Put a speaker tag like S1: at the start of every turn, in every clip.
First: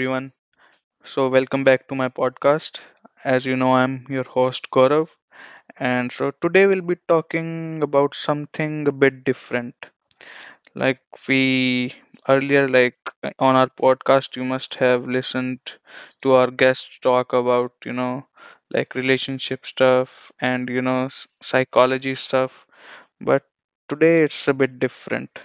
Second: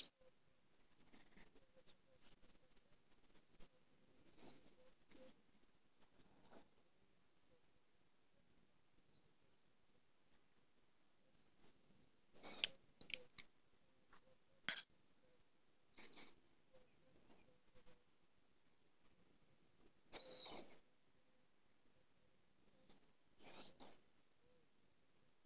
S1: everyone. Welcome back to my podcast. As you know, I'm your host, Gaurav. Today we'll be talking about something a bit different. Like we earlier, like On our podcast, you must have listened to our guests talk about, like relationship stuff and, psychology stuff. But today it's a bit different.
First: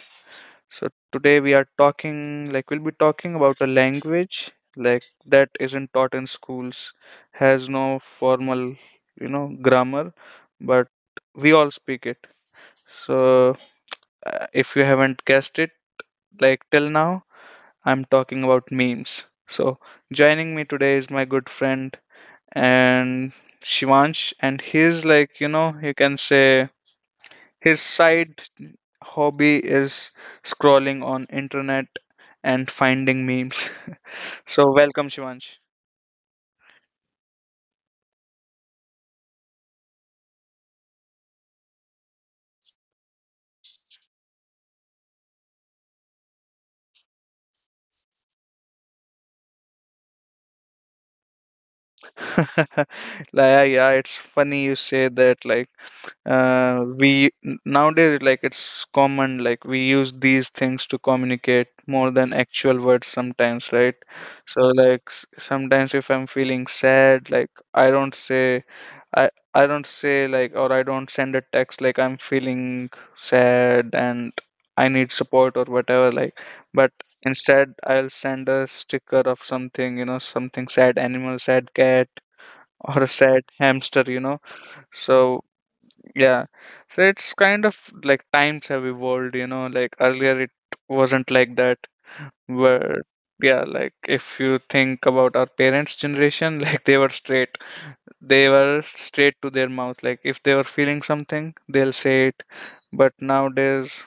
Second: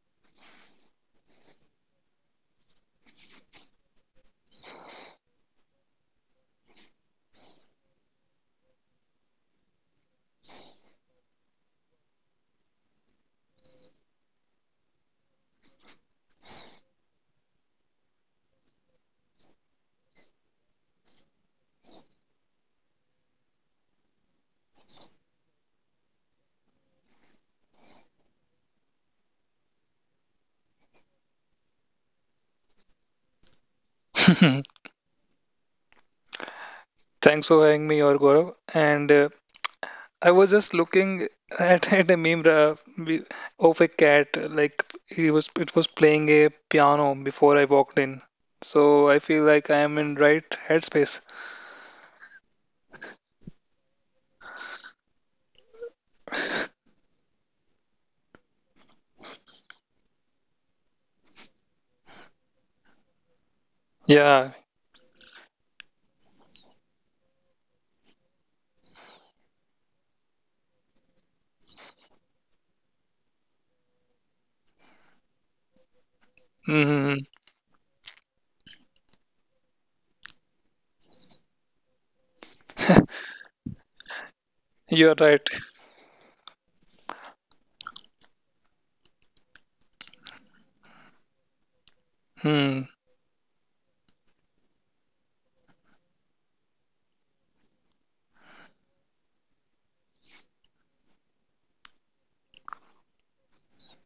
S1: So today we are talking about a language like that isn't taught in schools, has no formal, grammar, but we all speak it. So if you haven't guessed it, like till now, I'm talking about memes. So joining me today is my good friend and Shivansh, and he's like, you know, you can say his side hobby is scrolling on internet and finding memes. So welcome, Shivansh.
S2: Thanks for having me, or Gaurav. And I was just looking at a meme of a cat, like he was it was playing a piano before I walked in. So I feel like I am in right headspace.
S1: Like, yeah, yeah, it's funny you say that. We nowadays, like it's common, like we use these things to communicate more than actual words sometimes, right?
S2: Yeah,
S1: So like, sometimes if I'm feeling sad, like I don't say, i I don't say, like, or I don't send a text like I'm feeling sad and I need support or whatever. Like, but
S2: hmm.
S1: instead I'll send a sticker of something, you know, something sad, animal, sad cat, or a sad hamster, you know.
S2: You're right.
S1: So yeah, so it's kind of like times have evolved, you know, like earlier it wasn't like that.
S2: Hmm.
S1: Where, yeah, like if you think about our parents' generation, like they were straight. They were straight to their mouth. Like if they were feeling something, they'll say it. But nowadays,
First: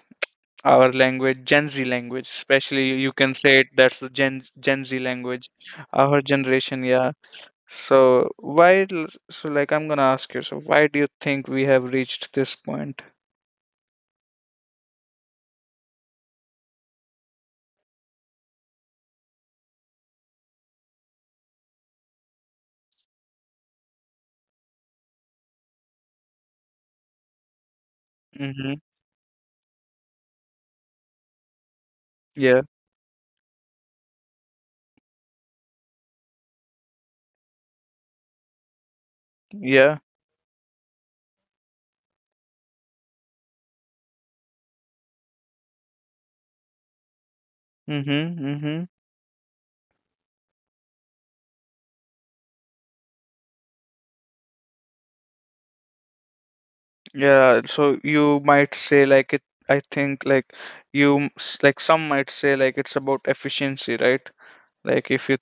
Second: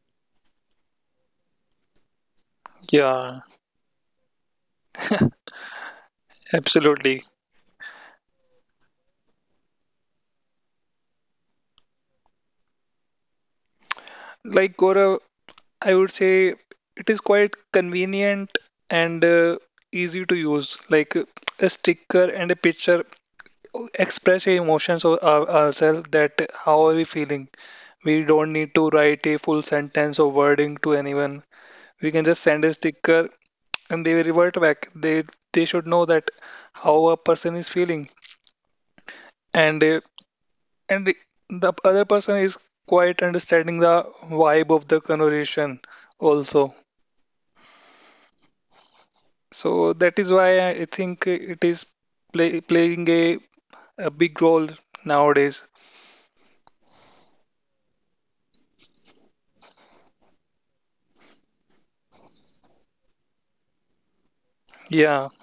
S1: our language, Gen Z language, especially, you can
S2: Yeah,
S1: say it, that's the Gen Z language. Our generation, yeah.
S2: absolutely.
S1: So so like I'm gonna ask you, so why do you think we have reached this point?
S2: Like, Gaurav, I would say it is quite convenient and easy to use. Like a sticker and a picture express your emotions, or ourselves, that how are we feeling. We don't need
S1: Mm-hmm.
S2: to write a full sentence or wording to anyone. We can just
S1: Yeah.
S2: send a sticker, and they will revert back. They should know that how a person is feeling, and uh,
S1: Yeah.
S2: and the other person is quite understanding the vibe of the conversation also.
S1: Mm-hmm. Mm-hmm.
S2: So that is why I think it is playing a big role nowadays.
S1: Yeah. So you might say like it, I think like like some might say like it's about efficiency, right? Like
S2: Yeah,
S1: if you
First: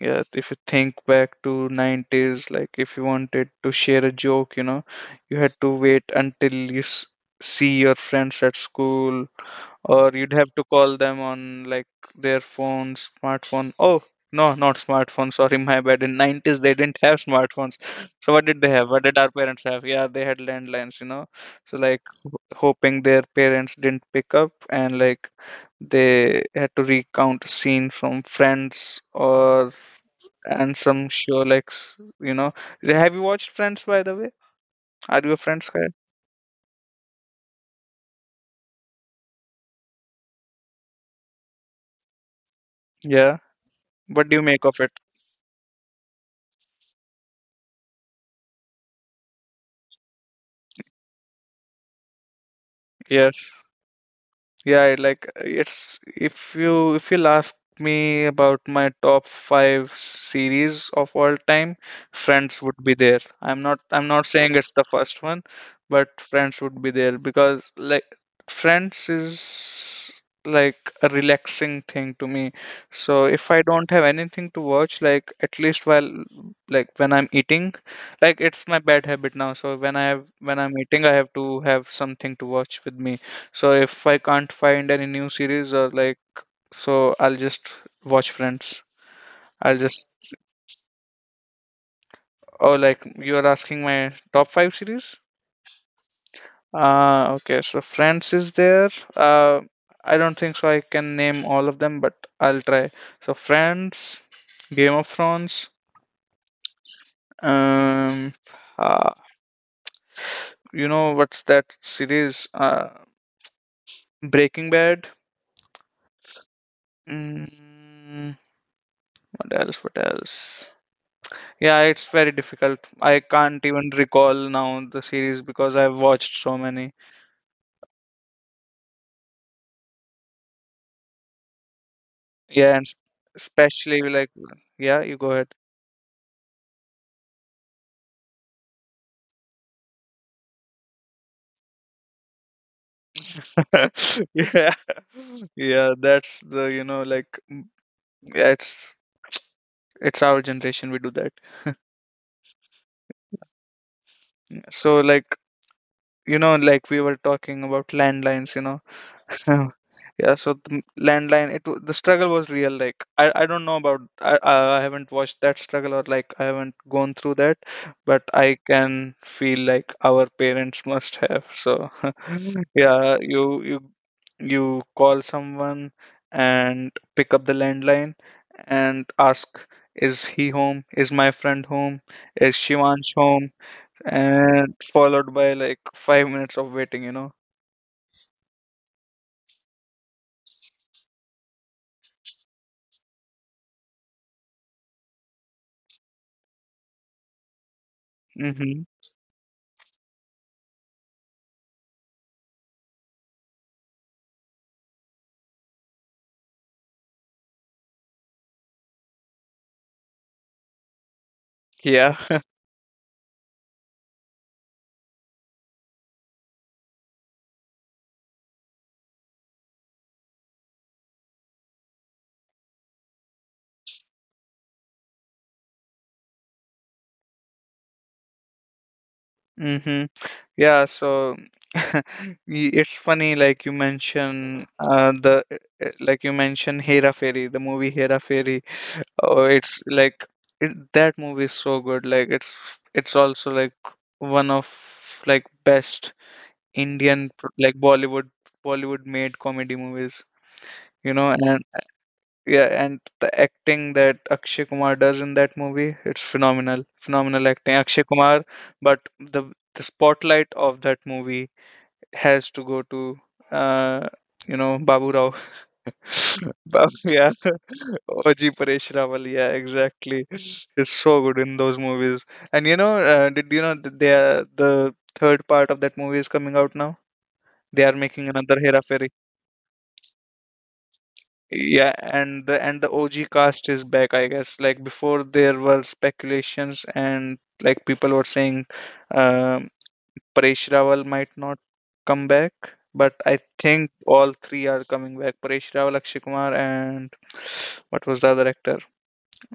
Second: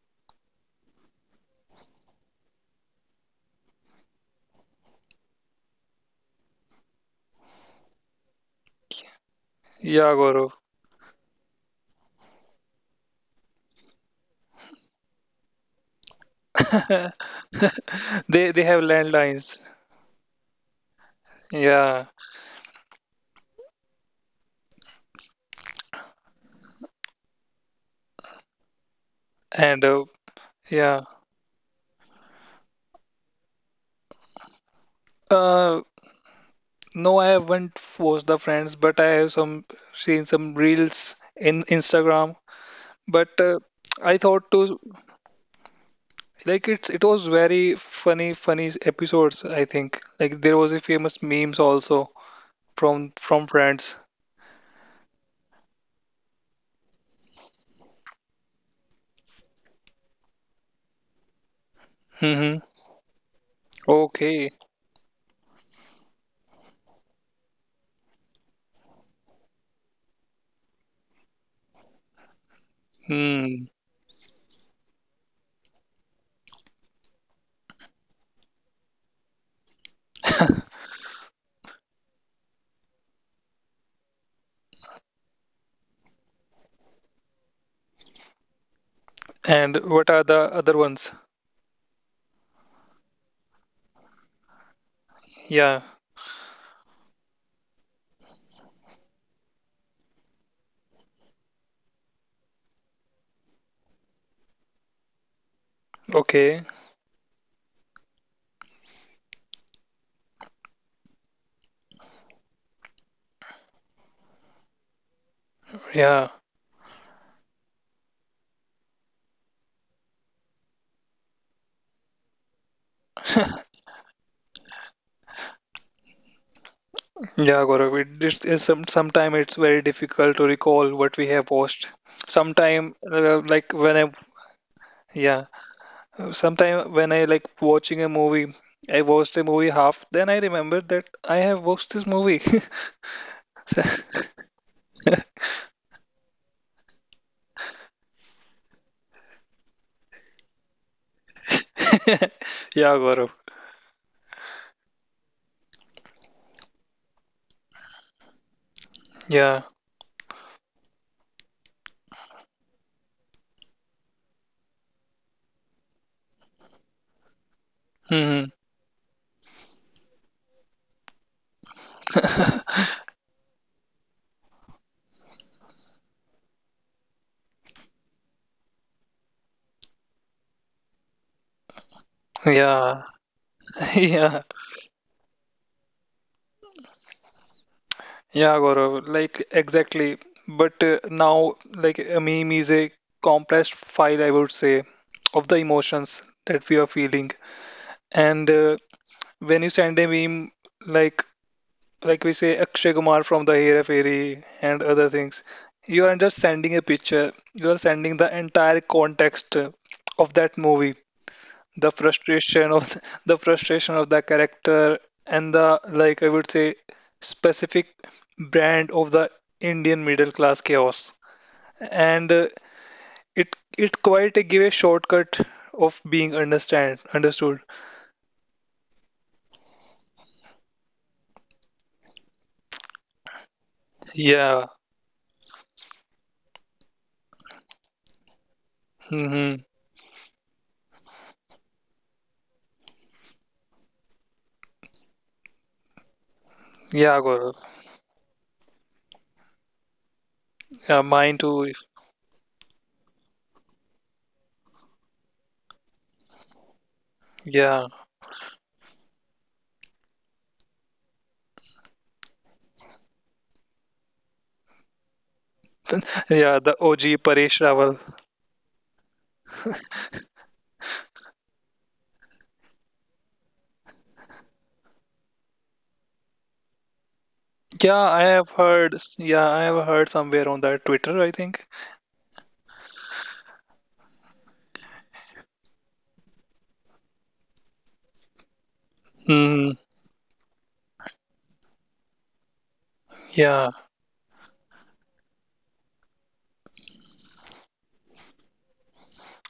S1: Yeah, if you think back to 90s, like if you wanted to share a joke, you know, you had to wait until you s see your friends at school, or
S2: yeah,
S1: you'd have to call them on like their phone, smartphone. Oh, no, not smartphone. Sorry, my bad. In 90s, they didn't
S2: Gaurav.
S1: have smartphones. So what
S2: They
S1: did
S2: they
S1: they
S2: have
S1: have? What did our
S2: landlines.
S1: parents have? Yeah, they had landlines, you know. So like
S2: Yeah,
S1: hoping their parents didn't pick up, and like they had to recount a scene from Friends or
S2: and
S1: and
S2: yeah.
S1: some show you know. Have you watched Friends, by the way? Are you a Friends
S2: Uh,
S1: guy?
S2: no, I haven't forced the friends, but I have some seen some reels in Instagram.
S1: Yeah.
S2: But I
S1: What do you
S2: thought
S1: make of
S2: to,
S1: it?
S2: like, it was very funny episodes. I think, like, there was a famous memes also from
S1: Yes.
S2: friends.
S1: Yeah, it like it's, if you if you'll ask me about my top five series of all time,
S2: Hmm.
S1: Friends would be there. I'm not
S2: Okay.
S1: saying it's the first one, but Friends would be there because like Friends is like a relaxing thing to me. So if I
S2: Hmm.
S1: don't have anything to watch, like at least while like when I'm eating, like it's my bad habit now. So when I have when I'm eating, I have to have something to watch with me. So if I can't find any new series or like, so I'll just watch Friends. I'll
S2: And
S1: just,
S2: what are the other ones?
S1: oh, like you are asking my top five series.
S2: Yeah.
S1: Uh, okay. So Friends is there. I don't think so. I can name all of them, but I'll try. So Friends, Game of Thrones.
S2: Okay.
S1: Um, uh, you know what's that series? Breaking Bad.
S2: Yeah.
S1: Mm, what else? What else? Yeah, it's very difficult. I can't even recall now the series because I've watched so many.
S2: Yeah, Gaurav, it is sometime it's very difficult to recall what we have watched.
S1: Yeah, and
S2: Sometime like when
S1: especially
S2: I
S1: like, yeah, you go ahead.
S2: yeah, sometime when I, like, watching a movie, I watched a movie half, then I remember that I have watched this movie.
S1: Yeah, yeah, that's the, you know, like, yeah, it's our generation, we do that.
S2: Yeah, Gaurav.
S1: So like, you know, like we were talking about landlines, you know.
S2: Yeah.
S1: Yeah, so landline, the struggle was real. Like I don't know about, I haven't watched that struggle, or like I haven't gone through that, but
S2: Hmm.
S1: I can feel like our parents must have. So yeah, you you you call someone and pick up the landline and ask, is he home, is my friend home, is
S2: Yeah,
S1: Shivansh home?
S2: yeah,
S1: And followed by like 5 minutes of waiting, you know.
S2: yeah, Gaurav. Like, exactly. But now, like, a meme is a compressed file, I would say, of the emotions that we are feeling, and
S1: Mm-hmm.
S2: when you send a meme, like like, we say Akshay Kumar from the Hera Fairy and other things. You are just sending a picture. You are sending the entire context of that movie, the
S1: Yeah.
S2: frustration of the, the frustration of the character, and the like, I would say, specific brand of the Indian middle class chaos. And it quite a give a shortcut of being understand understood.
S1: Mm-hmm. Yeah, so it's funny, like you mention
S2: Yeah.
S1: the like you mention Hera Fairy, the movie Hera Fairy. Oh,
S2: Hmm.
S1: it's like it, that movie is so good. Like it's also like one of like best
S2: Yeah,
S1: Indian
S2: Gaurav.
S1: like Bollywood made comedy movies.
S2: Yeah,
S1: You know,
S2: mine
S1: and
S2: too.
S1: yeah, and the acting that Akshay Kumar does in that movie, it's phenomenal. Phenomenal acting.
S2: Yeah,
S1: Akshay Kumar, but the spotlight of that movie has to go to uh, you know, Babu Rao.
S2: yeah, the OG
S1: Yeah.
S2: Paresh Rawal.
S1: OG Paresh Rawal, yeah, exactly. It's so good in those movies. And you know, did you know that they are, the third part of that movie is coming out now? They are
S2: Yeah, I
S1: making
S2: have
S1: another Hera.
S2: heard. Yeah, I have heard somewhere on that Twitter, I think.
S1: Yeah, and the OG cast is back, I guess. Like before, there were speculations and like people were saying, um,
S2: Hmm.
S1: Paresh Rawal might not come back, but I
S2: Yeah,
S1: think all three are coming back. Paresh Rawal, Akshay Kumar, and what was the other actor?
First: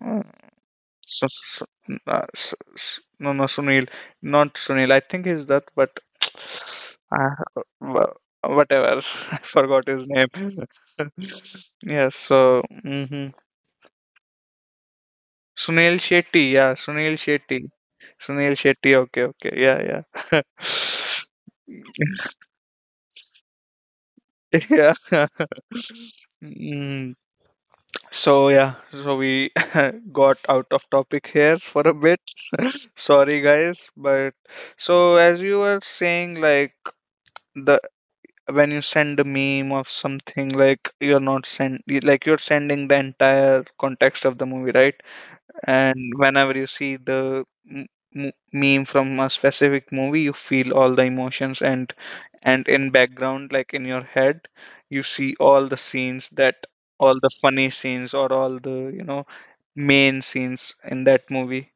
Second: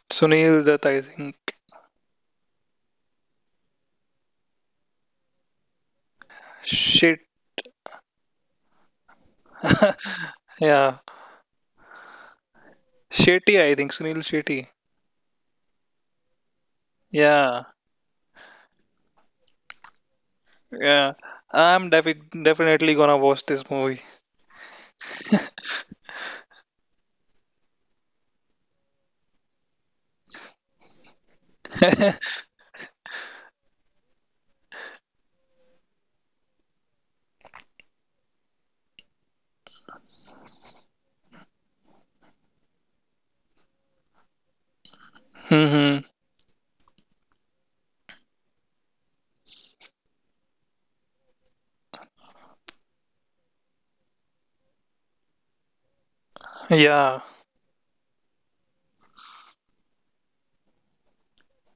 S1: Uh,
S2: Sunil that I
S1: so,
S2: think.
S1: so, no, no, Sunil, not Sunil. I think he's that, but
S2: Shit.
S1: uh, wha- whatever. I forgot his name.
S2: Yeah,
S1: Yes, so. Mhm.
S2: Shetty. I think Sunil Shetty.
S1: Sunil Shetty, yeah, Sunil
S2: Yeah,
S1: Shetty. Sunil Shetty, okay, okay, yeah, yeah.
S2: yeah. I'm definitely gonna watch this movie.
S1: Yeah. Mm, so yeah, so we got out of topic here for a bit. Sorry guys, but so as you were saying, like the when you send a meme of something, like you're not send like you're sending the entire context of the movie, right?
S2: Hmm.
S1: And whenever you see the m- meme from a specific movie, you feel all the emotions, and in background, like in your head, you see all the scenes that, all
S2: Yeah.
S1: the funny scenes, or all the, you know, main scenes in that movie.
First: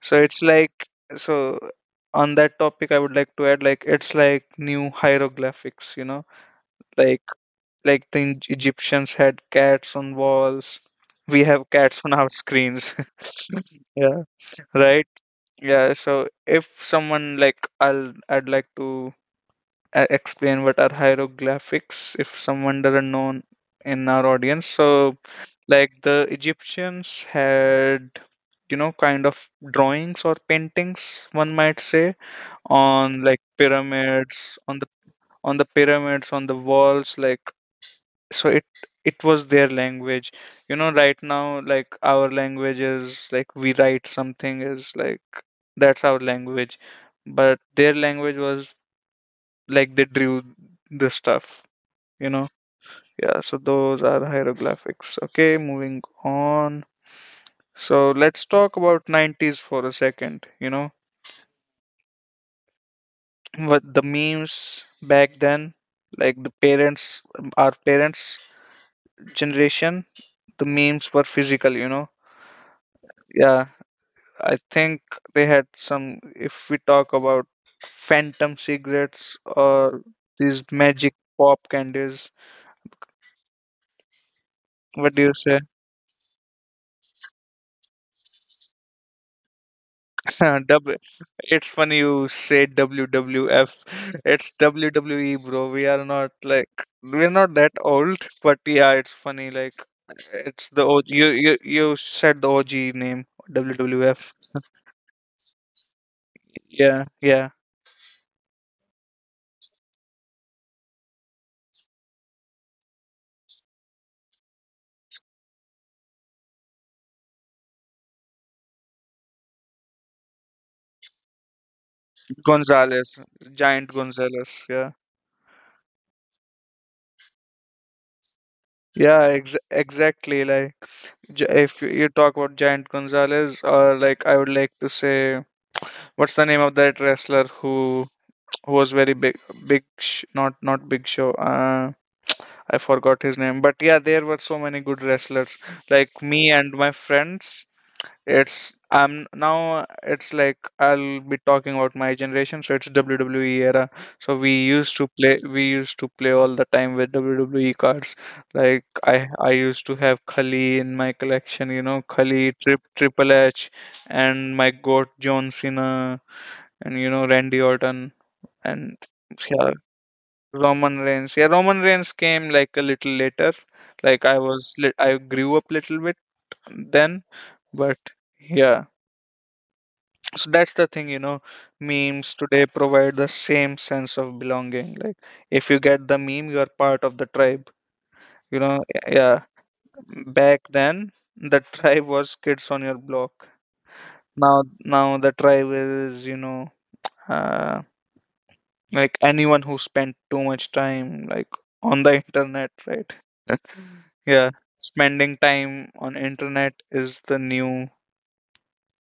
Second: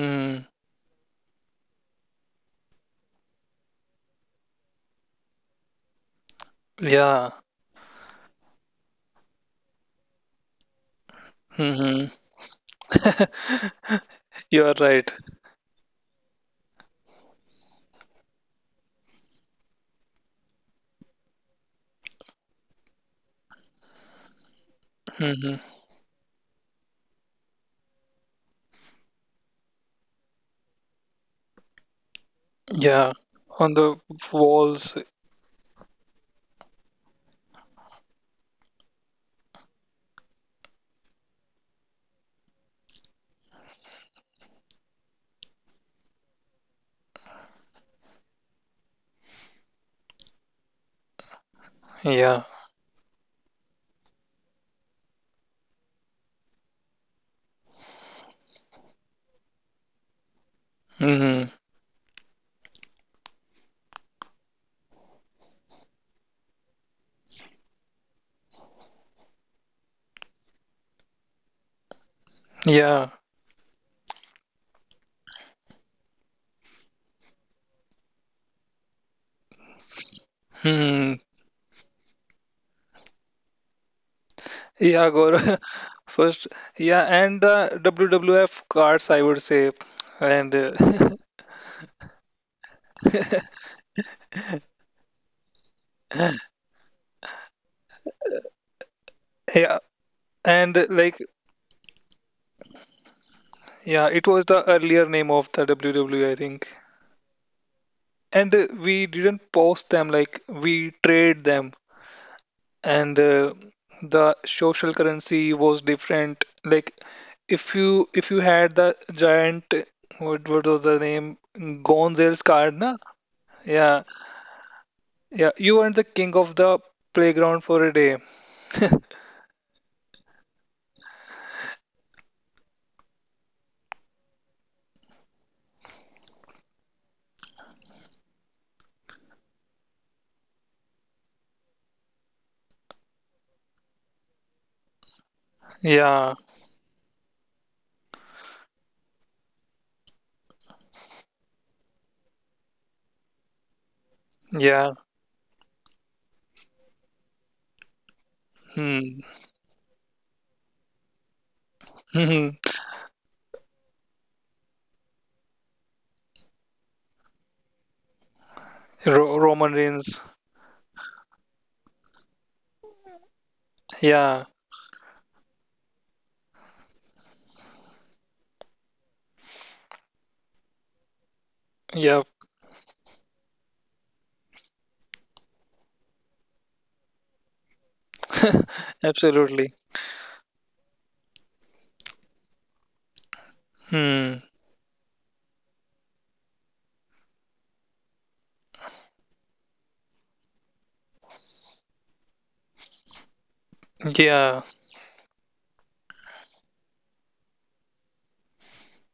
S1: So it's like, so on that topic, I would like to add, like it's like new hieroglyphics, you know. like
S2: Yeah.
S1: like the Egyptians had cats on walls, we have cats
S2: Hmm.
S1: on our screens. Yeah,
S2: You are
S1: right.
S2: right.
S1: Yeah, so if someone like I'd like to explain what are hieroglyphics if someone doesn't know in our audience. So
S2: Hmm.
S1: like the Egyptians had, you know, kind of drawings or paintings, one might say,
S2: Yeah.
S1: on like
S2: On the
S1: pyramids, on the,
S2: walls.
S1: on the pyramids, on the walls. Like, so it was their language, you know. Right now, like our language is like we write something is like that's our language, but their language was like they drew the stuff, you
S2: Yeah.
S1: know. Yeah, so those are hieroglyphics. Okay, moving on. So let's talk about 90s for a second, you know,
S2: Hmm.
S1: what the memes back then, like the parents, our parents generation, the memes were physical, you know.
S2: Yeah.
S1: Yeah, I think they had some. If we talk about phantom cigarettes or these magic
S2: Hmm.
S1: pop candies,
S2: Yeah,
S1: what do you
S2: Gaurav.
S1: say?
S2: First, yeah, and the WWF cards, I would say, and
S1: W- it's funny you say WWF. It's WWE, bro. We are not like, we're not that old, but yeah, it's funny. Like,
S2: yeah,
S1: it's
S2: and
S1: the OG.
S2: like,
S1: You said the OG name,
S2: yeah, it
S1: WWF.
S2: was the earlier name of the WWE, I think.
S1: Yeah, yeah.
S2: And we didn't post them, like we trade them, and the social currency was different. Like if you had the giant, what was the name, Gonzales card, na?
S1: Gonzalez, Giant
S2: Yeah,
S1: Gonzalez. Yeah.
S2: yeah, you weren't the king of the playground for a day.
S1: Yeah, ex exactly. Like, if you talk about Giant Gonzalez, or like I would like to say, what's the name of that wrestler who was very big, big, not not Big Show. I forgot his name, but yeah, there were so many good wrestlers. Like
S2: Yeah,
S1: me and my friends, it's I'm now it's like I'll be talking about my generation, so it's WWE era. So
S2: yeah.
S1: we used to play all the time with WWE cards. Like
S2: Hmm.
S1: I used to have Khali in my collection, you know, Khali,
S2: Ro-
S1: Triple H, and my goat John Cena, and you know, Randy Orton, and yeah,
S2: Roman Reigns.
S1: Roman Reigns. Yeah, Roman Reigns came like a little later. Like
S2: Yeah.
S1: I grew up little bit then, but yeah. So that's the thing, you know,
S2: Yep.
S1: memes today provide the same sense of belonging. Like if you get the meme you are part of the tribe, you know. Yeah,
S2: Absolutely.
S1: back then the tribe was kids on your block.
S2: Hmm.
S1: Now now the tribe is, you know, uh, like anyone who spent too much time, like, on the internet, right? Yeah,
S2: Yeah.
S1: spending time on internet is the new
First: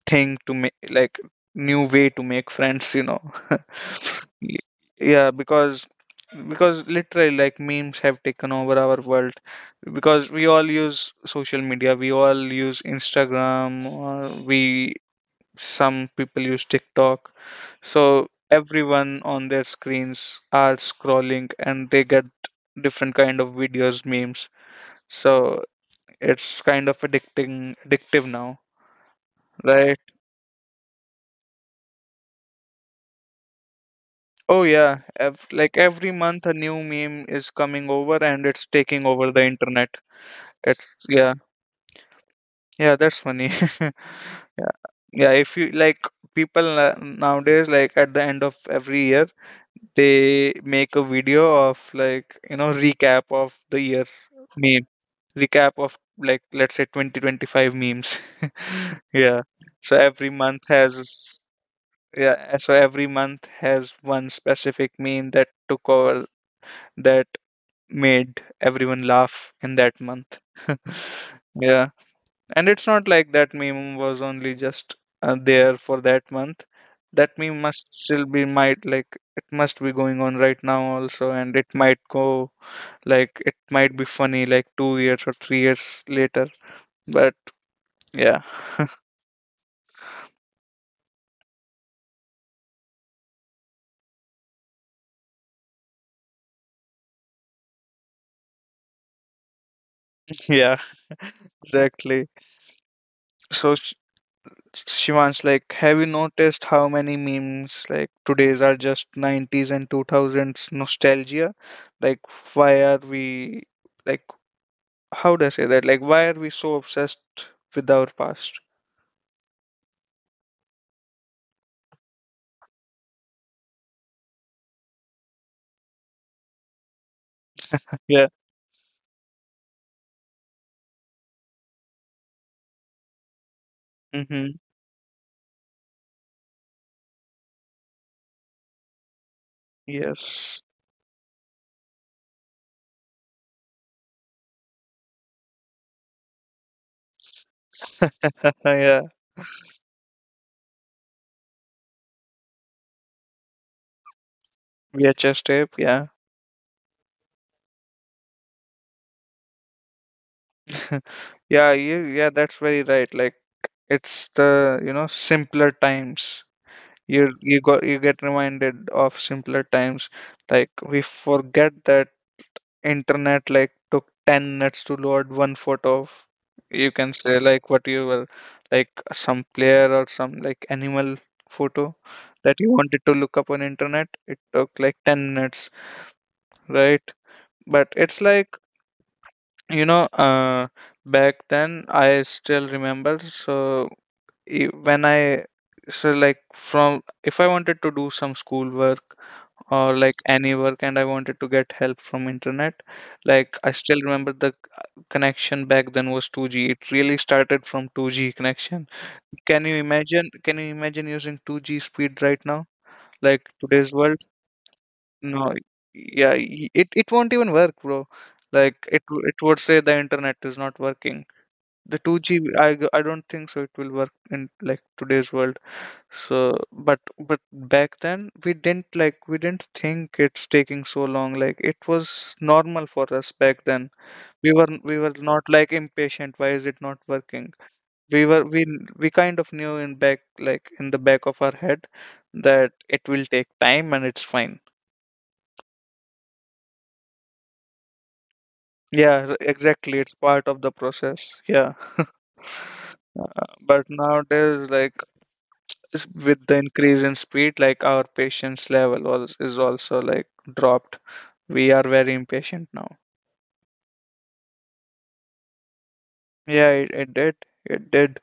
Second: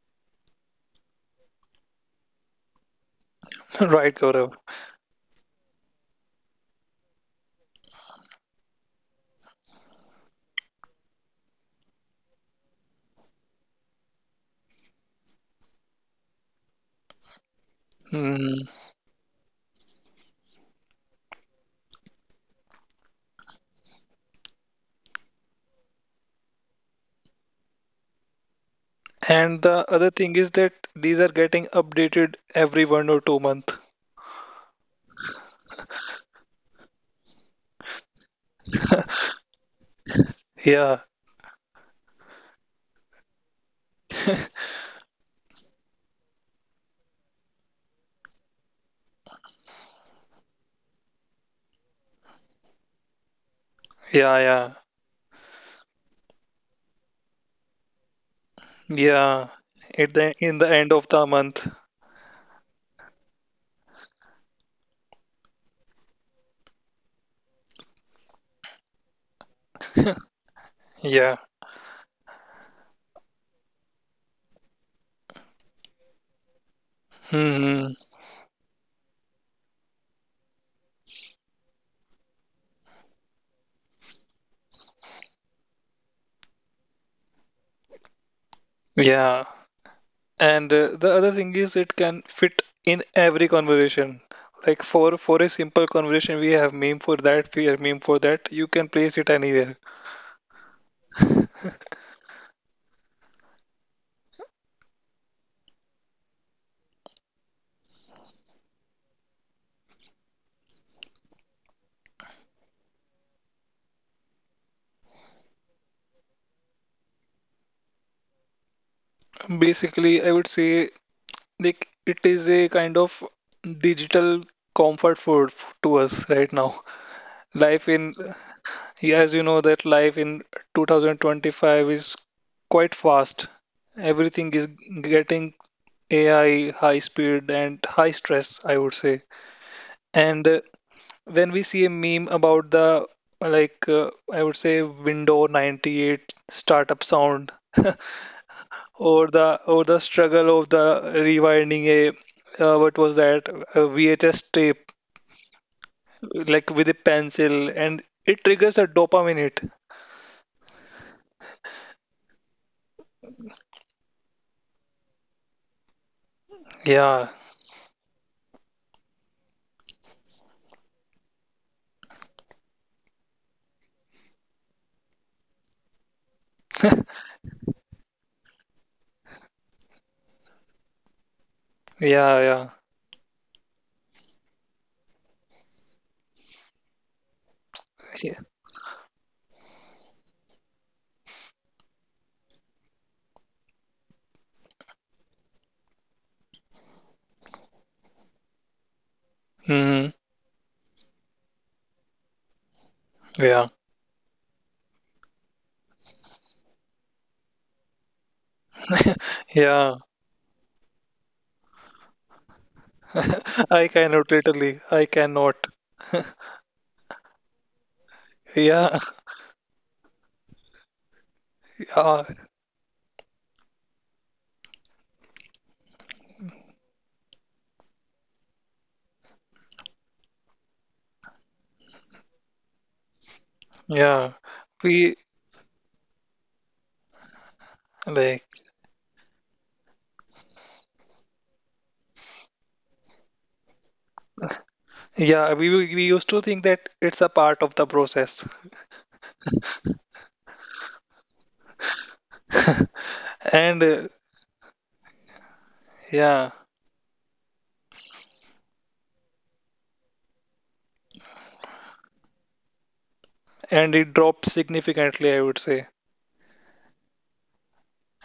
S1: thing to make, like, new way to make friends, you know.
S2: Right, Gaurav.
S1: Y- yeah, because literally like memes have taken over our world, because we all use social media, we all use Instagram, or we, some people use TikTok. So
S2: Hmm.
S1: everyone on their screens are scrolling and they get different kind of videos, memes. So it's kind of addicting addictive now,
S2: And the
S1: right?
S2: other thing is that these are getting updated every 1 or 2 month.
S1: Oh yeah, like every month a new meme is coming over and it's taking over the internet. It's
S2: Yeah.
S1: Yeah, yeah, that's funny. Yeah, yeah. If you like, people, nowadays, like at the end of every year, they make a video of like, you know, recap of the year
S2: Yeah.
S1: meme, recap of, like, let's say 2025 memes.
S2: Yeah.
S1: Yeah.
S2: Yeah.
S1: So
S2: At
S1: every
S2: the In
S1: month
S2: the end of the
S1: has
S2: month.
S1: Yeah. So every month has one specific meme that took over, that made everyone laugh in that month.
S2: Yeah.
S1: Yeah, and it's not like that meme was only just there for that month. That meme must
S2: Hmm.
S1: still be might like it must be going on right now also, and it might go like it might be funny like 2 years or 3 years later. But yeah,
S2: Yeah. And the other thing is it can fit in every conversation. Like, for a simple conversation, we have meme for that, we have meme for that. You can place it anywhere.
S1: yeah, exactly. So s- Shivansh, like, have you noticed how many memes like today's are just 90s and 2000s nostalgia? Like, why are we, like, how do I say that? Like, why are we so obsessed with our past?
S2: Basically, I would say, like, it is a kind of digital comfort food to us right now. Life in,
S1: Yeah.
S2: yeah, as you know, that life in 2025 is quite fast.
S1: Mm-hmm.
S2: Everything is getting AI, high speed and high stress, I would say. And
S1: Yes.
S2: when we see a meme about the like, I would say, Windows 98 startup sound,
S1: Yeah.
S2: or the struggle of the rewinding a, what was that, a VHS tape,
S1: VHS tape. Yeah.
S2: like, with a pencil, and it triggers a dopamine hit.
S1: Yeah. Yeah. That's very right. Like, it's the, you know, simpler times.
S2: Yeah,
S1: You get reminded of simpler times. Like we forget that internet, like, took 10 minutes to load one photo of, you can say like what you were, like some player or some, like, animal photo
S2: yeah,
S1: that
S2: yeah.
S1: you wanted to look up on internet, it took like 10 minutes, right? But it's
S2: Yeah.
S1: like, you know, back then I still remember. So when I, so like from, if I wanted to do some schoolwork or
S2: Mhm.
S1: like any work, and I wanted to get help from internet, like
S2: Yeah,
S1: I still remember the connection back then was 2G, it really started from 2G connection. can you
S2: yeah.
S1: imagine can you imagine using 2G speed right now, like
S2: I
S1: today's world?
S2: cannot literally. I
S1: No.
S2: cannot.
S1: Yeah, it won't even work, bro. Like
S2: Yeah,
S1: it would say the internet is not working. The
S2: yeah,
S1: 2G, I don't think so it will work in like today's world. So, but back then we didn't, like, we didn't think it's taking so long. Like it was normal for us back then.
S2: yeah.
S1: We were
S2: We,
S1: not, like, impatient. Why is it not working? We
S2: like,
S1: were we kind of knew in back, like in the back of our head, that it will take time and it's fine.
S2: yeah, we used to think that it's a part of the process.
S1: Yeah, exactly. It's part of the process. Yeah. Uh,
S2: And
S1: But nowadays, like with
S2: yeah,
S1: the increase in speed, like our patience level was is also, like, dropped. We are very impatient now.
S2: and it dropped significantly, I would say.
S1: Yeah, it did.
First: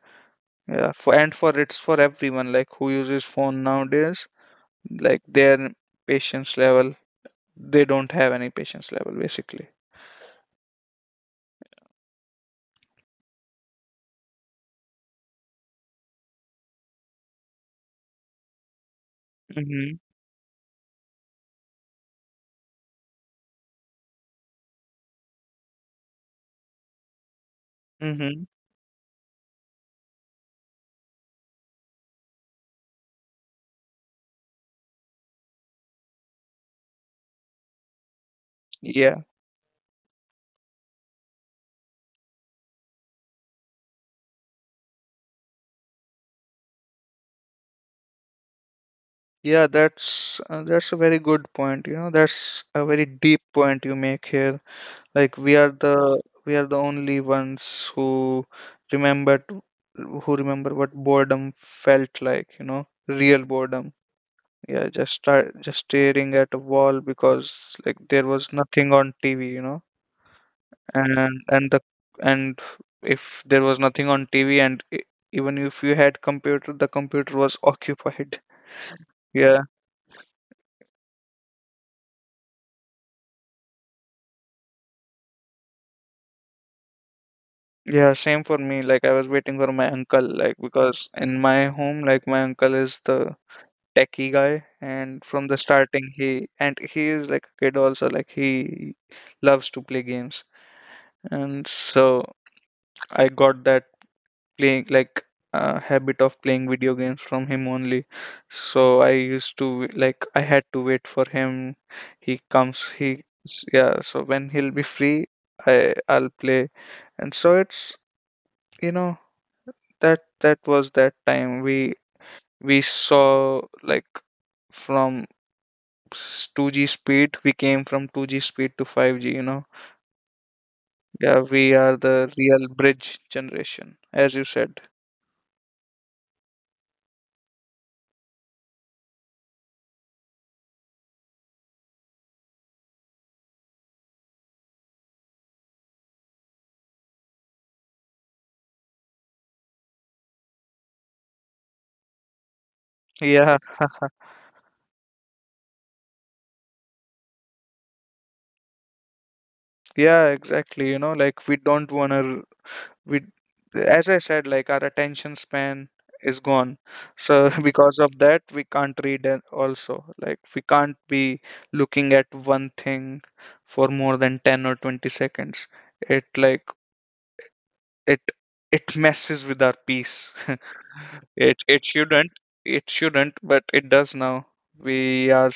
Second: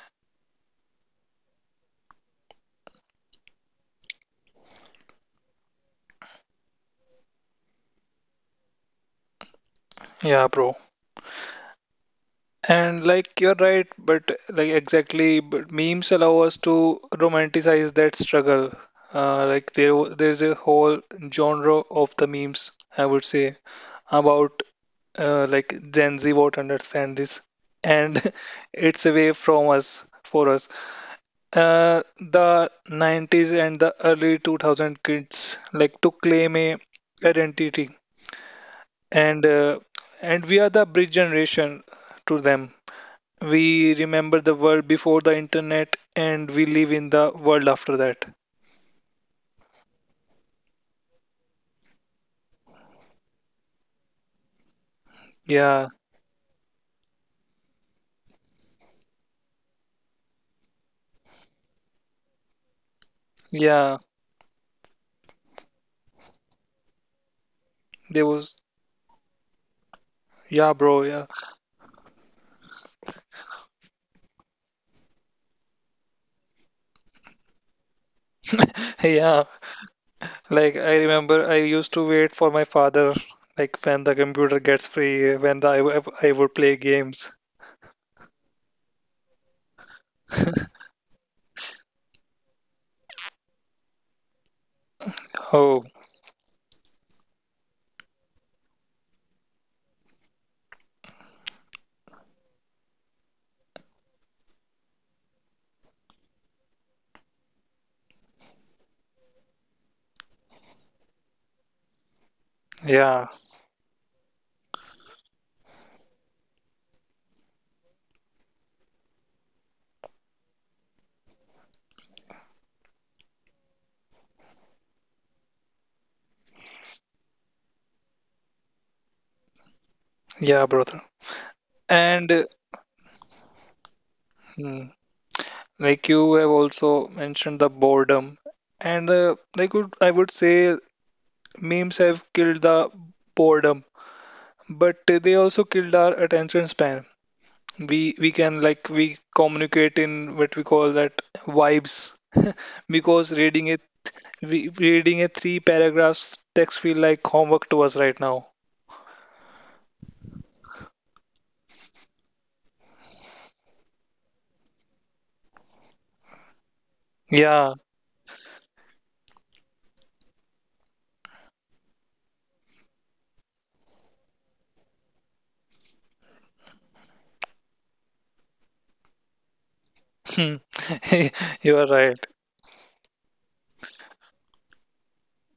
S1: Yeah for and for it's for everyone like who uses phone nowadays, like their patience level, they don't have any patience level basically.
S2: Yeah, bro. And, like, you're right, but, like, exactly, but memes allow us to romanticize that struggle. Like,
S1: Mm-hmm.
S2: there's a whole genre of the memes, I would say, about, like, Gen Z won't understand this, and
S1: Mm-hmm.
S2: it's away from us for us. The 90s and the early 2000 kids like to claim a identity,
S1: Yeah,
S2: and uh, and we are the bridge generation to them. We remember the world before the internet, and we live in the world after that.
S1: yeah, that's a very good point, you know, that's a very deep point you make here. Like we are
S2: Yeah,
S1: the we are the only ones who remembered who remember what boredom felt like, you know, real boredom.
S2: yeah.
S1: Yeah, just staring at a wall because like
S2: There
S1: there was
S2: was
S1: nothing on TV, you know,
S2: Yeah, bro. Yeah,
S1: and and the and if there was nothing on TV and even if you had computer, the computer was occupied.
S2: yeah.
S1: Yeah.
S2: Like, I remember, I used to wait for my father. Like, when the computer gets free, when the, I, w- I would play games.
S1: Yeah, same for me. Like I was waiting for my uncle, like because in my home, like my uncle is the techie guy, and from the
S2: Oh,
S1: starting he is like a kid also, like he loves to play games, and so I got that playing, like, habit of playing video games from him only. So I used to, like, I had to wait for him. He comes, he,
S2: yeah,
S1: yeah, so when he'll be free, I'll play. And so it's, you know, that was that time we saw like from 2G speed. We came from 2G speed to 5G, you know.
S2: yeah, brother.
S1: Yeah, we are
S2: And
S1: the real bridge generation, as you said.
S2: hmm, like, you have also mentioned the boredom, and I would say memes have killed the boredom, but they also killed our attention span. We can, like, we communicate in what we call that vibes, because
S1: Yeah,
S2: reading it we reading a three paragraphs text feel like homework to us right now.
S1: yeah, exactly. You know, like we don't wanna, we, as I said, like our attention span is gone. So,
S2: Yeah,
S1: because of that, we can't read and also. Like we can't be looking at one thing for more than 10 or 20 seconds. It like it it messes with our peace.
S2: hmm.
S1: it
S2: You
S1: it
S2: are right.
S1: shouldn't it shouldn't, but it does now. we are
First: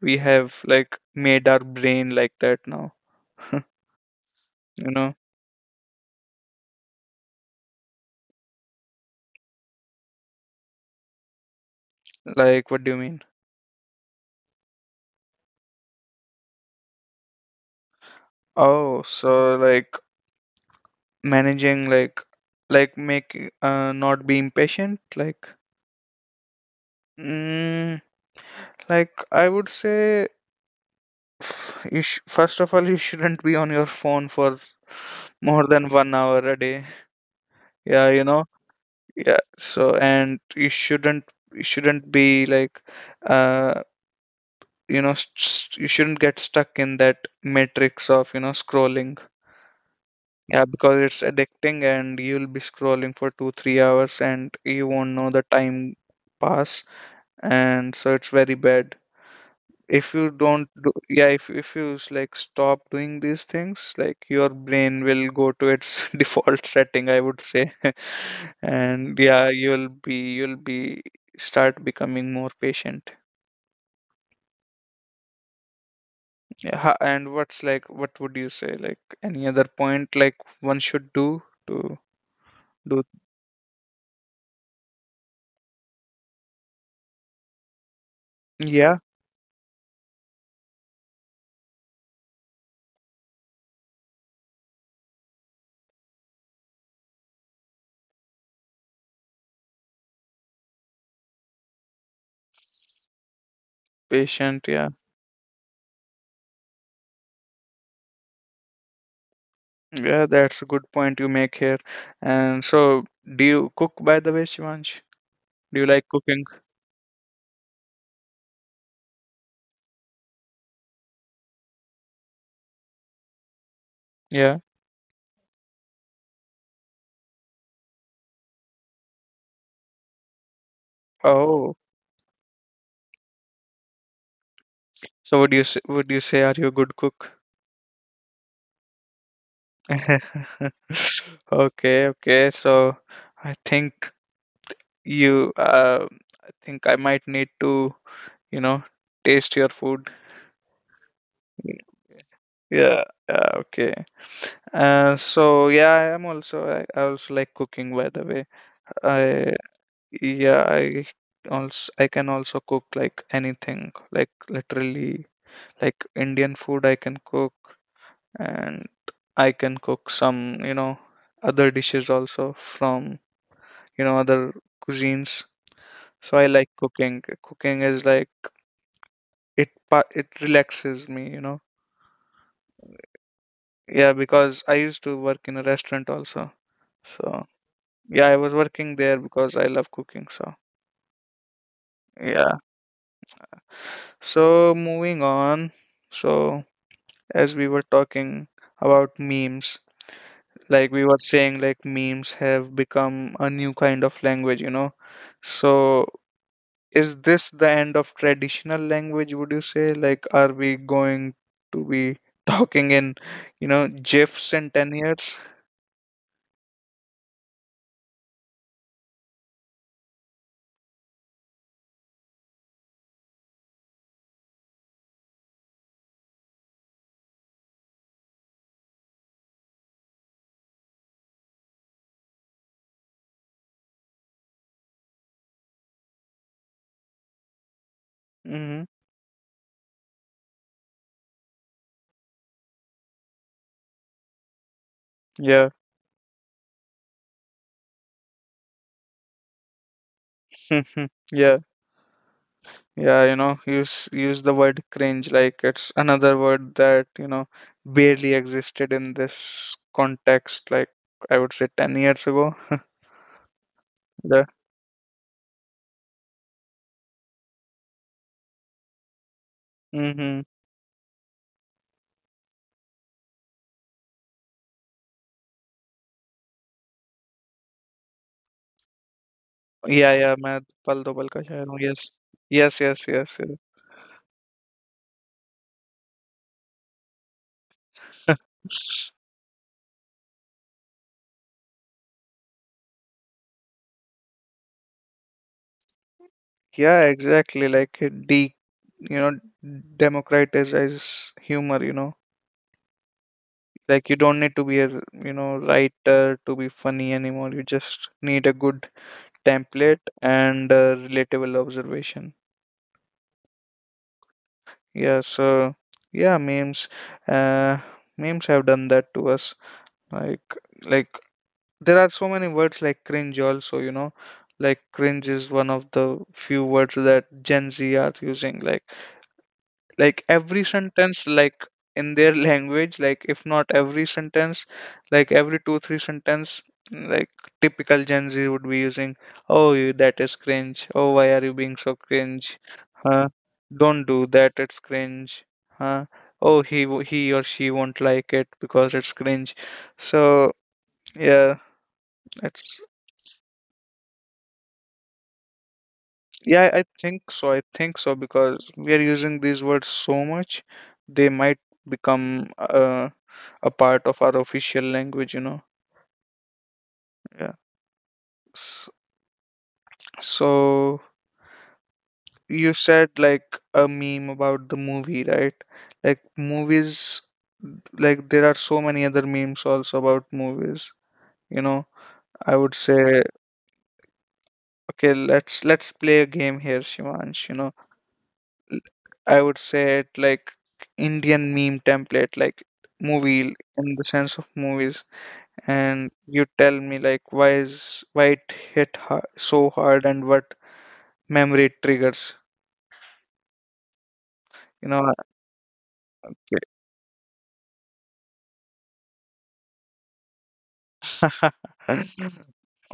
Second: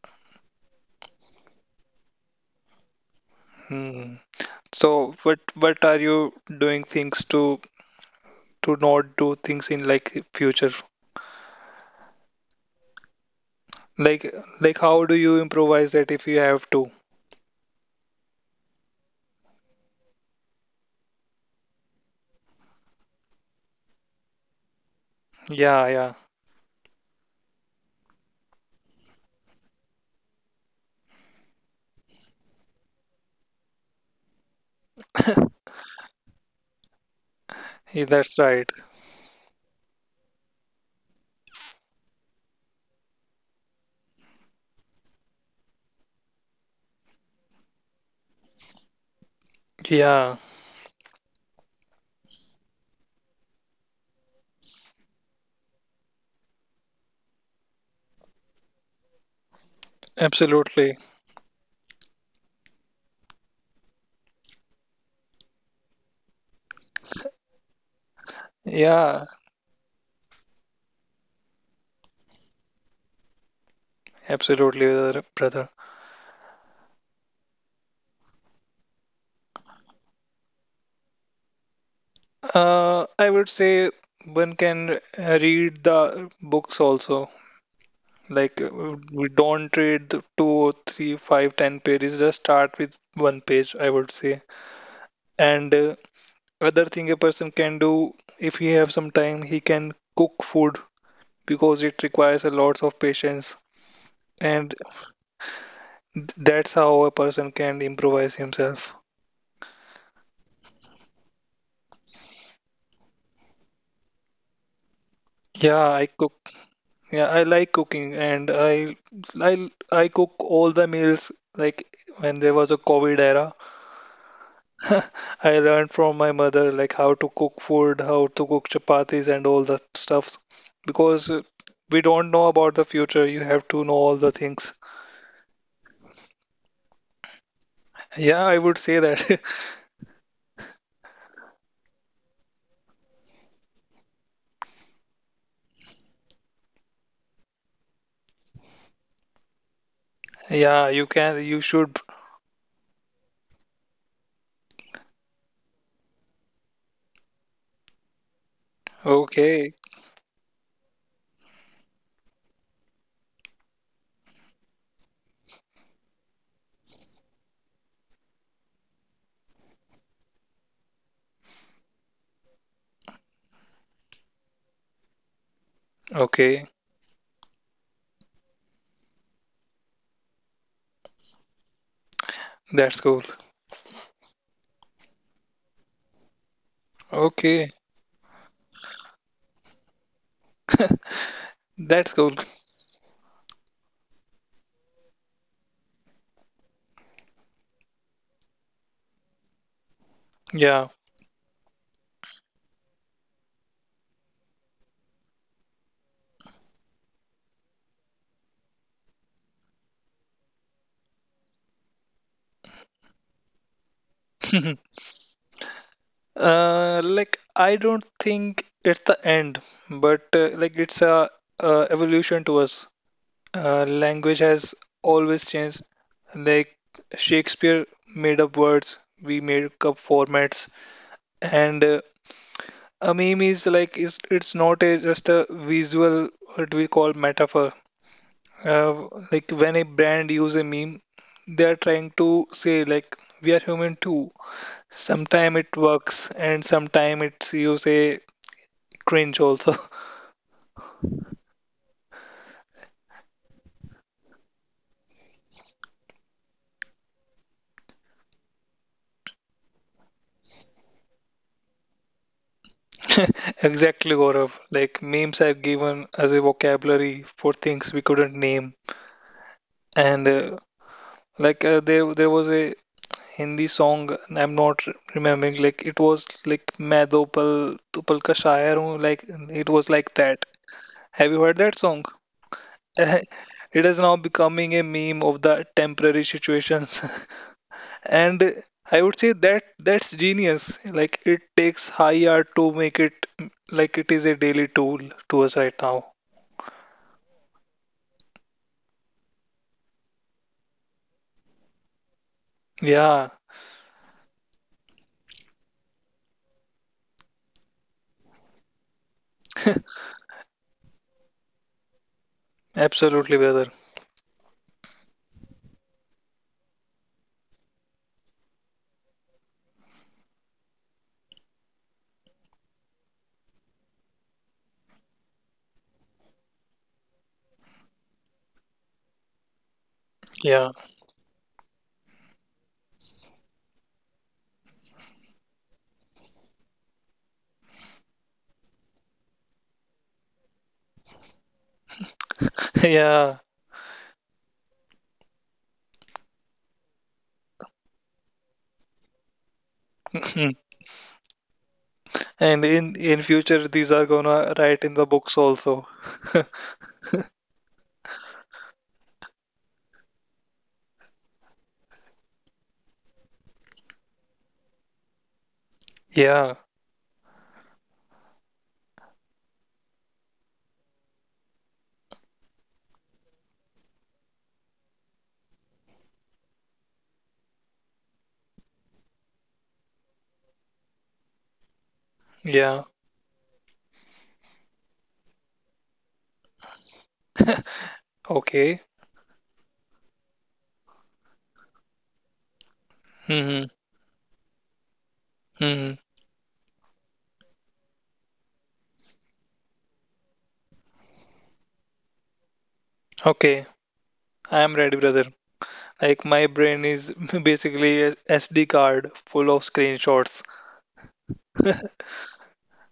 S1: we have like made our brain like that now.
S2: Hmm.
S1: You know.
S2: So what are you doing things to not do things in, like, future?
S1: Like what do you mean?
S2: Like like, how do you improvise that if you have to?
S1: Oh, so like managing, like, make, not be impatient, like.
S2: Yeah, yeah.
S1: mm, like I would say, first of all, you shouldn't be on your phone for more than 1 hour a day,
S2: Yeah,
S1: yeah, you
S2: that's
S1: know.
S2: right.
S1: Yeah, so, and you shouldn't be like, uh you know, you shouldn't get stuck in that matrix of, you know, scrolling.
S2: Yeah,
S1: Yeah, because it's addicting and you'll be scrolling for 2-3 hours and you won't know the time pass. And so it's very bad if you don't do.
S2: absolutely.
S1: Yeah, if like, stop doing these things, like your brain will go to its default setting, I would say. And
S2: Yeah,
S1: yeah, you'll be start becoming more patient.
S2: absolutely, brother.
S1: Yeah, and what would you say, like, any other point, like, one should do to do.
S2: I would say one can read the books also. Like,
S1: Yeah,
S2: we don't read the two or three, five, ten pages. Just start with one page, I would say. And other thing a person can do if he have some time, he can cook food because it requires a lot of patience.
S1: patient.
S2: And
S1: Yeah,
S2: that's how a person can improvise himself.
S1: yeah, that's a good point you make here. And so, do you cook, by the way, Shivansh? Do you
S2: Yeah, I
S1: like cooking?
S2: cook. Yeah, I like cooking, and I cook all the meals, like, when there was a COVID era.
S1: Yeah.
S2: I learned from my mother, like, how to cook food, how to cook chapatis and all that stuffs, because
S1: Oh.
S2: we don't know about the future. You have to know all the things.
S1: So, would you say, are you a good cook?
S2: Yeah, I would say that.
S1: Okay, okay. So I think you I think I might need to, you know, taste your food.
S2: Yeah, you can, you should.
S1: Yeah, yeah, okay. So yeah, I am also, I also like cooking, by the way. I
S2: Okay.
S1: Yeah, I can also cook like anything, like literally, like Indian food I can cook, and I can cook some, you know, other dishes also from, you know, other cuisines. So I
S2: Okay.
S1: like cooking. Cooking is like, it relaxes me, you know.
S2: That's cool.
S1: Yeah, because I used to work in a restaurant also. So
S2: Okay.
S1: yeah, I was working there because I love cooking. So
S2: That's cool.
S1: yeah. So, moving on. So as we were talking about memes,
S2: Yeah.
S1: like we were saying, like memes have become a new kind of language, you know. So is this the end of traditional language, would you say? Like, are we going to be talking in, you know, GIFs in 10 years?
S2: Like, I don't think it's the end, but, like, it's a, evolution to us. Language has always changed. Like, Shakespeare made up words, we made up formats, and a meme is, like, is it's not a, just a visual, what we call, metaphor.
S1: Hmm.
S2: Like, when a brand use a meme, they are trying to say, like, we are human too. Sometime
S1: Yeah.
S2: it works, and sometime it's, you a, cringe also.
S1: Yeah. Yeah, you know, use the word cringe, like it's another word that, you know, barely existed in this context, like I would say 10 years ago.
S2: Exactly,
S1: Yeah.
S2: Gaurav. Like, memes I've given as a vocabulary for things we couldn't name, and
S1: Mm-hmm.
S2: like, there was a Hindi song, and I'm not remembering, like, it was like, "Main do pal tu pal ka shayar hoon," like, it was like
S1: Yeah, yeah,
S2: that.
S1: मैं पल दो पल
S2: Have you
S1: का
S2: heard
S1: शायर हूँ.
S2: that song?
S1: Yes. Yes, yes, yes,
S2: It is now becoming a meme of the temporary situations, and I
S1: yes.
S2: would say that that's genius. Like, it takes high art to make it, like, it is a daily tool to us right now.
S1: Yeah, exactly. Like, you know, democratize humor. You know,
S2: Yeah,
S1: like you don't need to be a, you know, writer to be funny anymore. You just need a good template and a relatable observation.
S2: absolutely, brother.
S1: Yeah. So yeah, memes. Uh, Memes have done that to us. Like like there are so many words like cringe also. You know, like cringe is one of the few words that Gen Z are using. Like every
S2: Yeah,
S1: sentence, like, in their language, like, if not every sentence, like every 2-3 sentence, like, typical Gen Z would be using, oh, you, that is cringe. Oh, why are you being so cringe? Huh,
S2: yeah.
S1: don't do that, it's cringe. Huh. Oh, he or she won't like it because it's cringe. So
S2: Hmm.
S1: yeah,
S2: And
S1: it's
S2: in future, these are gonna write in the books also.
S1: yeah, I think so, because we are using these words so much, they might become a part of our official language, you know.
S2: Yeah,
S1: Yeah. S- So you said like a meme about the movie, right? Like movies, like there are so many other memes also about movies, you know. I would
S2: yeah.
S1: say, okay, let's play a game here, Shivansh, you know. L-
S2: Okay.
S1: I would say it, like, Indian meme template, like movie
S2: Hmm.
S1: in the sense of movies,
S2: Hmm.
S1: and you tell me, like, why it hit har so hard and what memory triggers,
S2: Okay, I am
S1: you
S2: ready,
S1: know.
S2: brother. Like, my
S1: Okay.
S2: brain is basically a SD card full of screenshots.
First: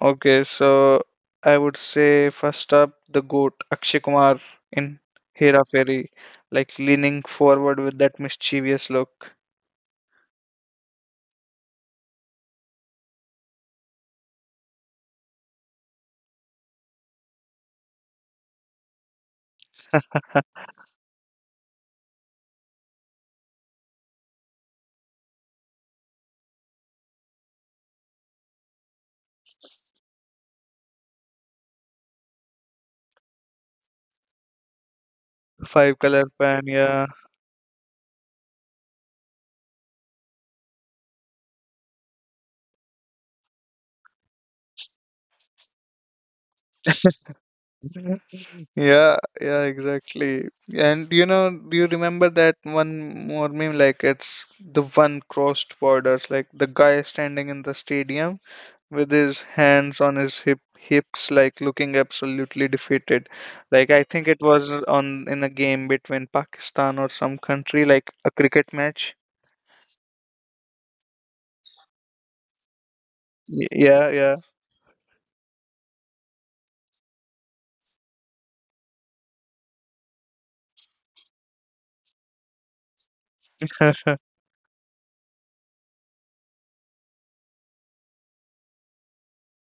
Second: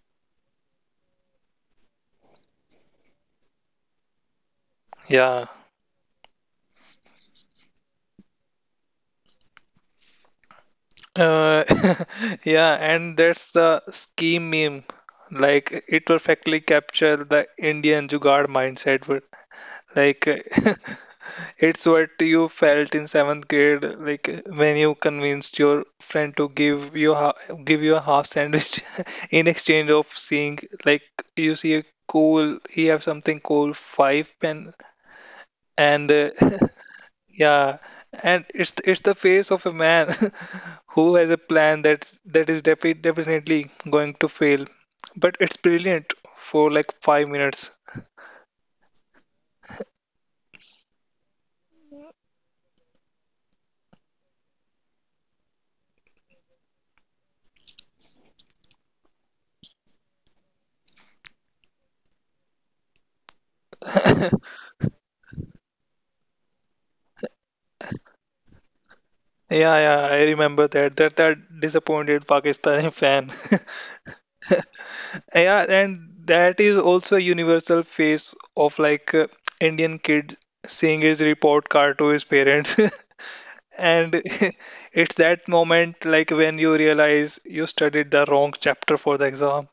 S1: Okay, so I would say first up, the goat Akshay Kumar in
S2: Yeah.
S1: Hera Fairy, like leaning forward with that mischievous look.
S2: Uh, yeah, and that's the scheme meme. Like, it perfectly capture the Indian jugaad mindset. But, like, it's what you felt in seventh grade, like when you convinced your friend to give you a half sandwich in exchange of seeing, like, you see a cool, he have something cool, five pen,
S1: Five
S2: and
S1: color pan, yeah.
S2: yeah, and it's the face of a man. Who has a plan that's that is definitely going to fail, but it's brilliant for, like, 5 minutes.
S1: Yeah, yeah, exactly. And you know, do you remember that one more meme, like it's the one crossed borders, like the guy standing in the stadium with his hands on his hips, like looking absolutely defeated. Like I think it was on in a game between Pakistan or some country, like a cricket match.
S2: Yeah, yeah, I remember that disappointed Pakistani fan.
S1: Yeah, yeah.
S2: Yeah, and that is also a universal face of, like, Indian kids seeing his report card to his parents. And it's that moment, like, when you realize you studied the wrong chapter for the exam,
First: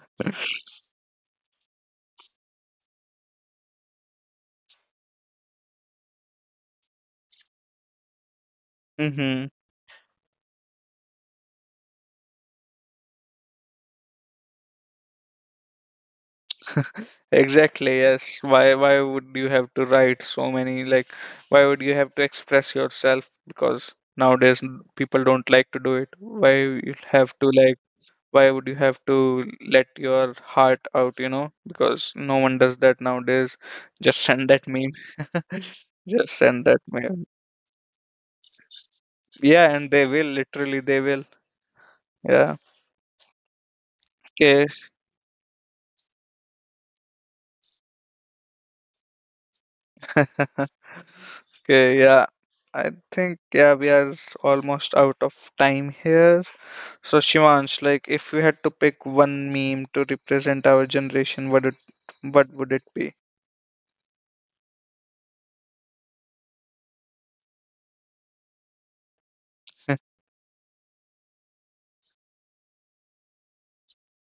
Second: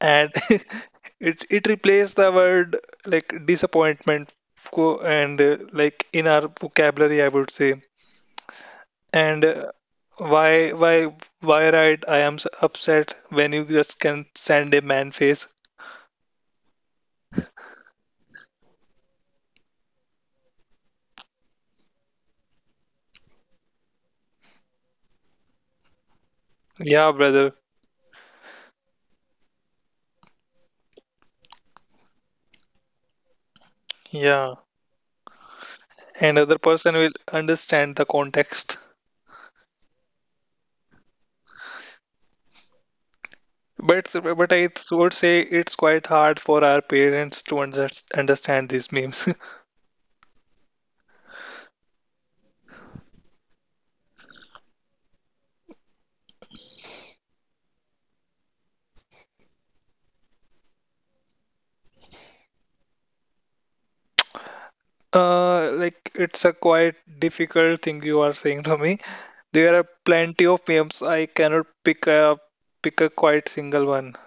S2: and it replaced the word, like, disappointment, and like, in our vocabulary, I would say.
S1: Mm-hmm.
S2: And why why why write, "I am upset," when you just can send a man face?
S1: Exactly, yes. Why would you have to write so many, like, why would you have to express yourself? Because nowadays, people don't like to do it. Why you have
S2: Yeah,
S1: to like,
S2: brother.
S1: why would you have to let your heart out, you know, because no one does that nowadays, just send that
S2: Yeah,
S1: meme. Just
S2: and
S1: send
S2: other
S1: that
S2: person will
S1: meme.
S2: understand the context.
S1: Yeah, and they will literally, they will. Yeah.
S2: But
S1: Okay.
S2: I would say it's quite hard for our parents to understand these memes.
S1: Okay, yeah. I think, yeah, we are almost out of time here. So Shivansh, like, if you had to pick one meme to represent our generation, what would it be?
S2: Like, it's a quite difficult thing you are saying to me. There are plenty of memes. I cannot pick a quite single one.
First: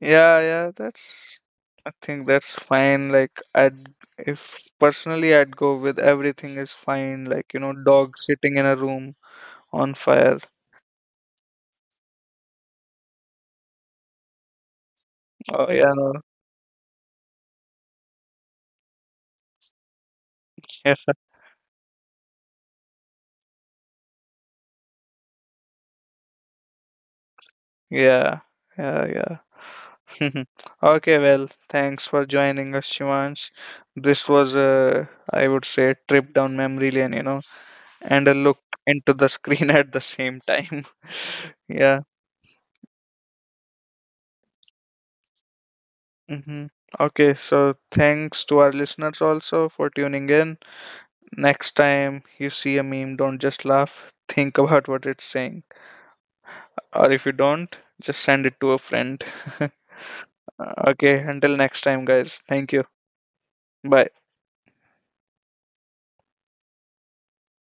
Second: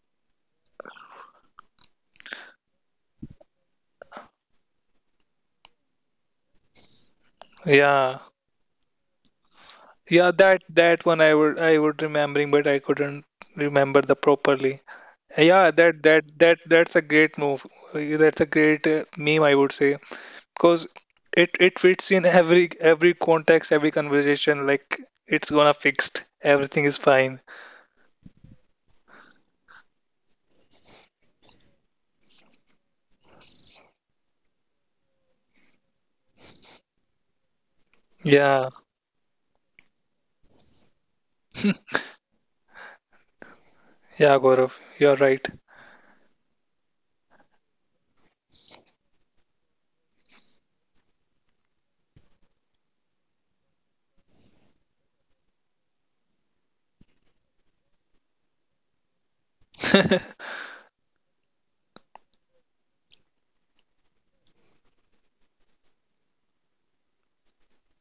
S1: Yeah, yeah, that's I think that's fine. Like I'd if personally I'd go with everything is fine, like, you know, dog
S2: Yeah.
S1: sitting in a room on
S2: Yeah,
S1: fire.
S2: that one I would remembering, but I couldn't remember the properly.
S1: Oh
S2: Yeah,
S1: yeah, no.
S2: that's a great move. That's a great, meme, I would say, because
S1: Yeah.
S2: it fits in every context, every conversation. Like, it's gonna fixed. Everything is fine.
S1: Yeah. Yeah, yeah. Okay, well, thanks for joining us, Shivansh. This was a, I would say, trip down memory lane, you know, and a look
S2: Yeah,
S1: into the screen at the same time. Yeah.
S2: yeah, Gaurav, you're right.
S1: Hmm. Okay, so thanks to our listeners also for tuning in. Next time you see a meme, don't just laugh. Think about what it's saying. Or if you don't, just send it to a friend. Okay, until next time, guys. Thank you. Bye.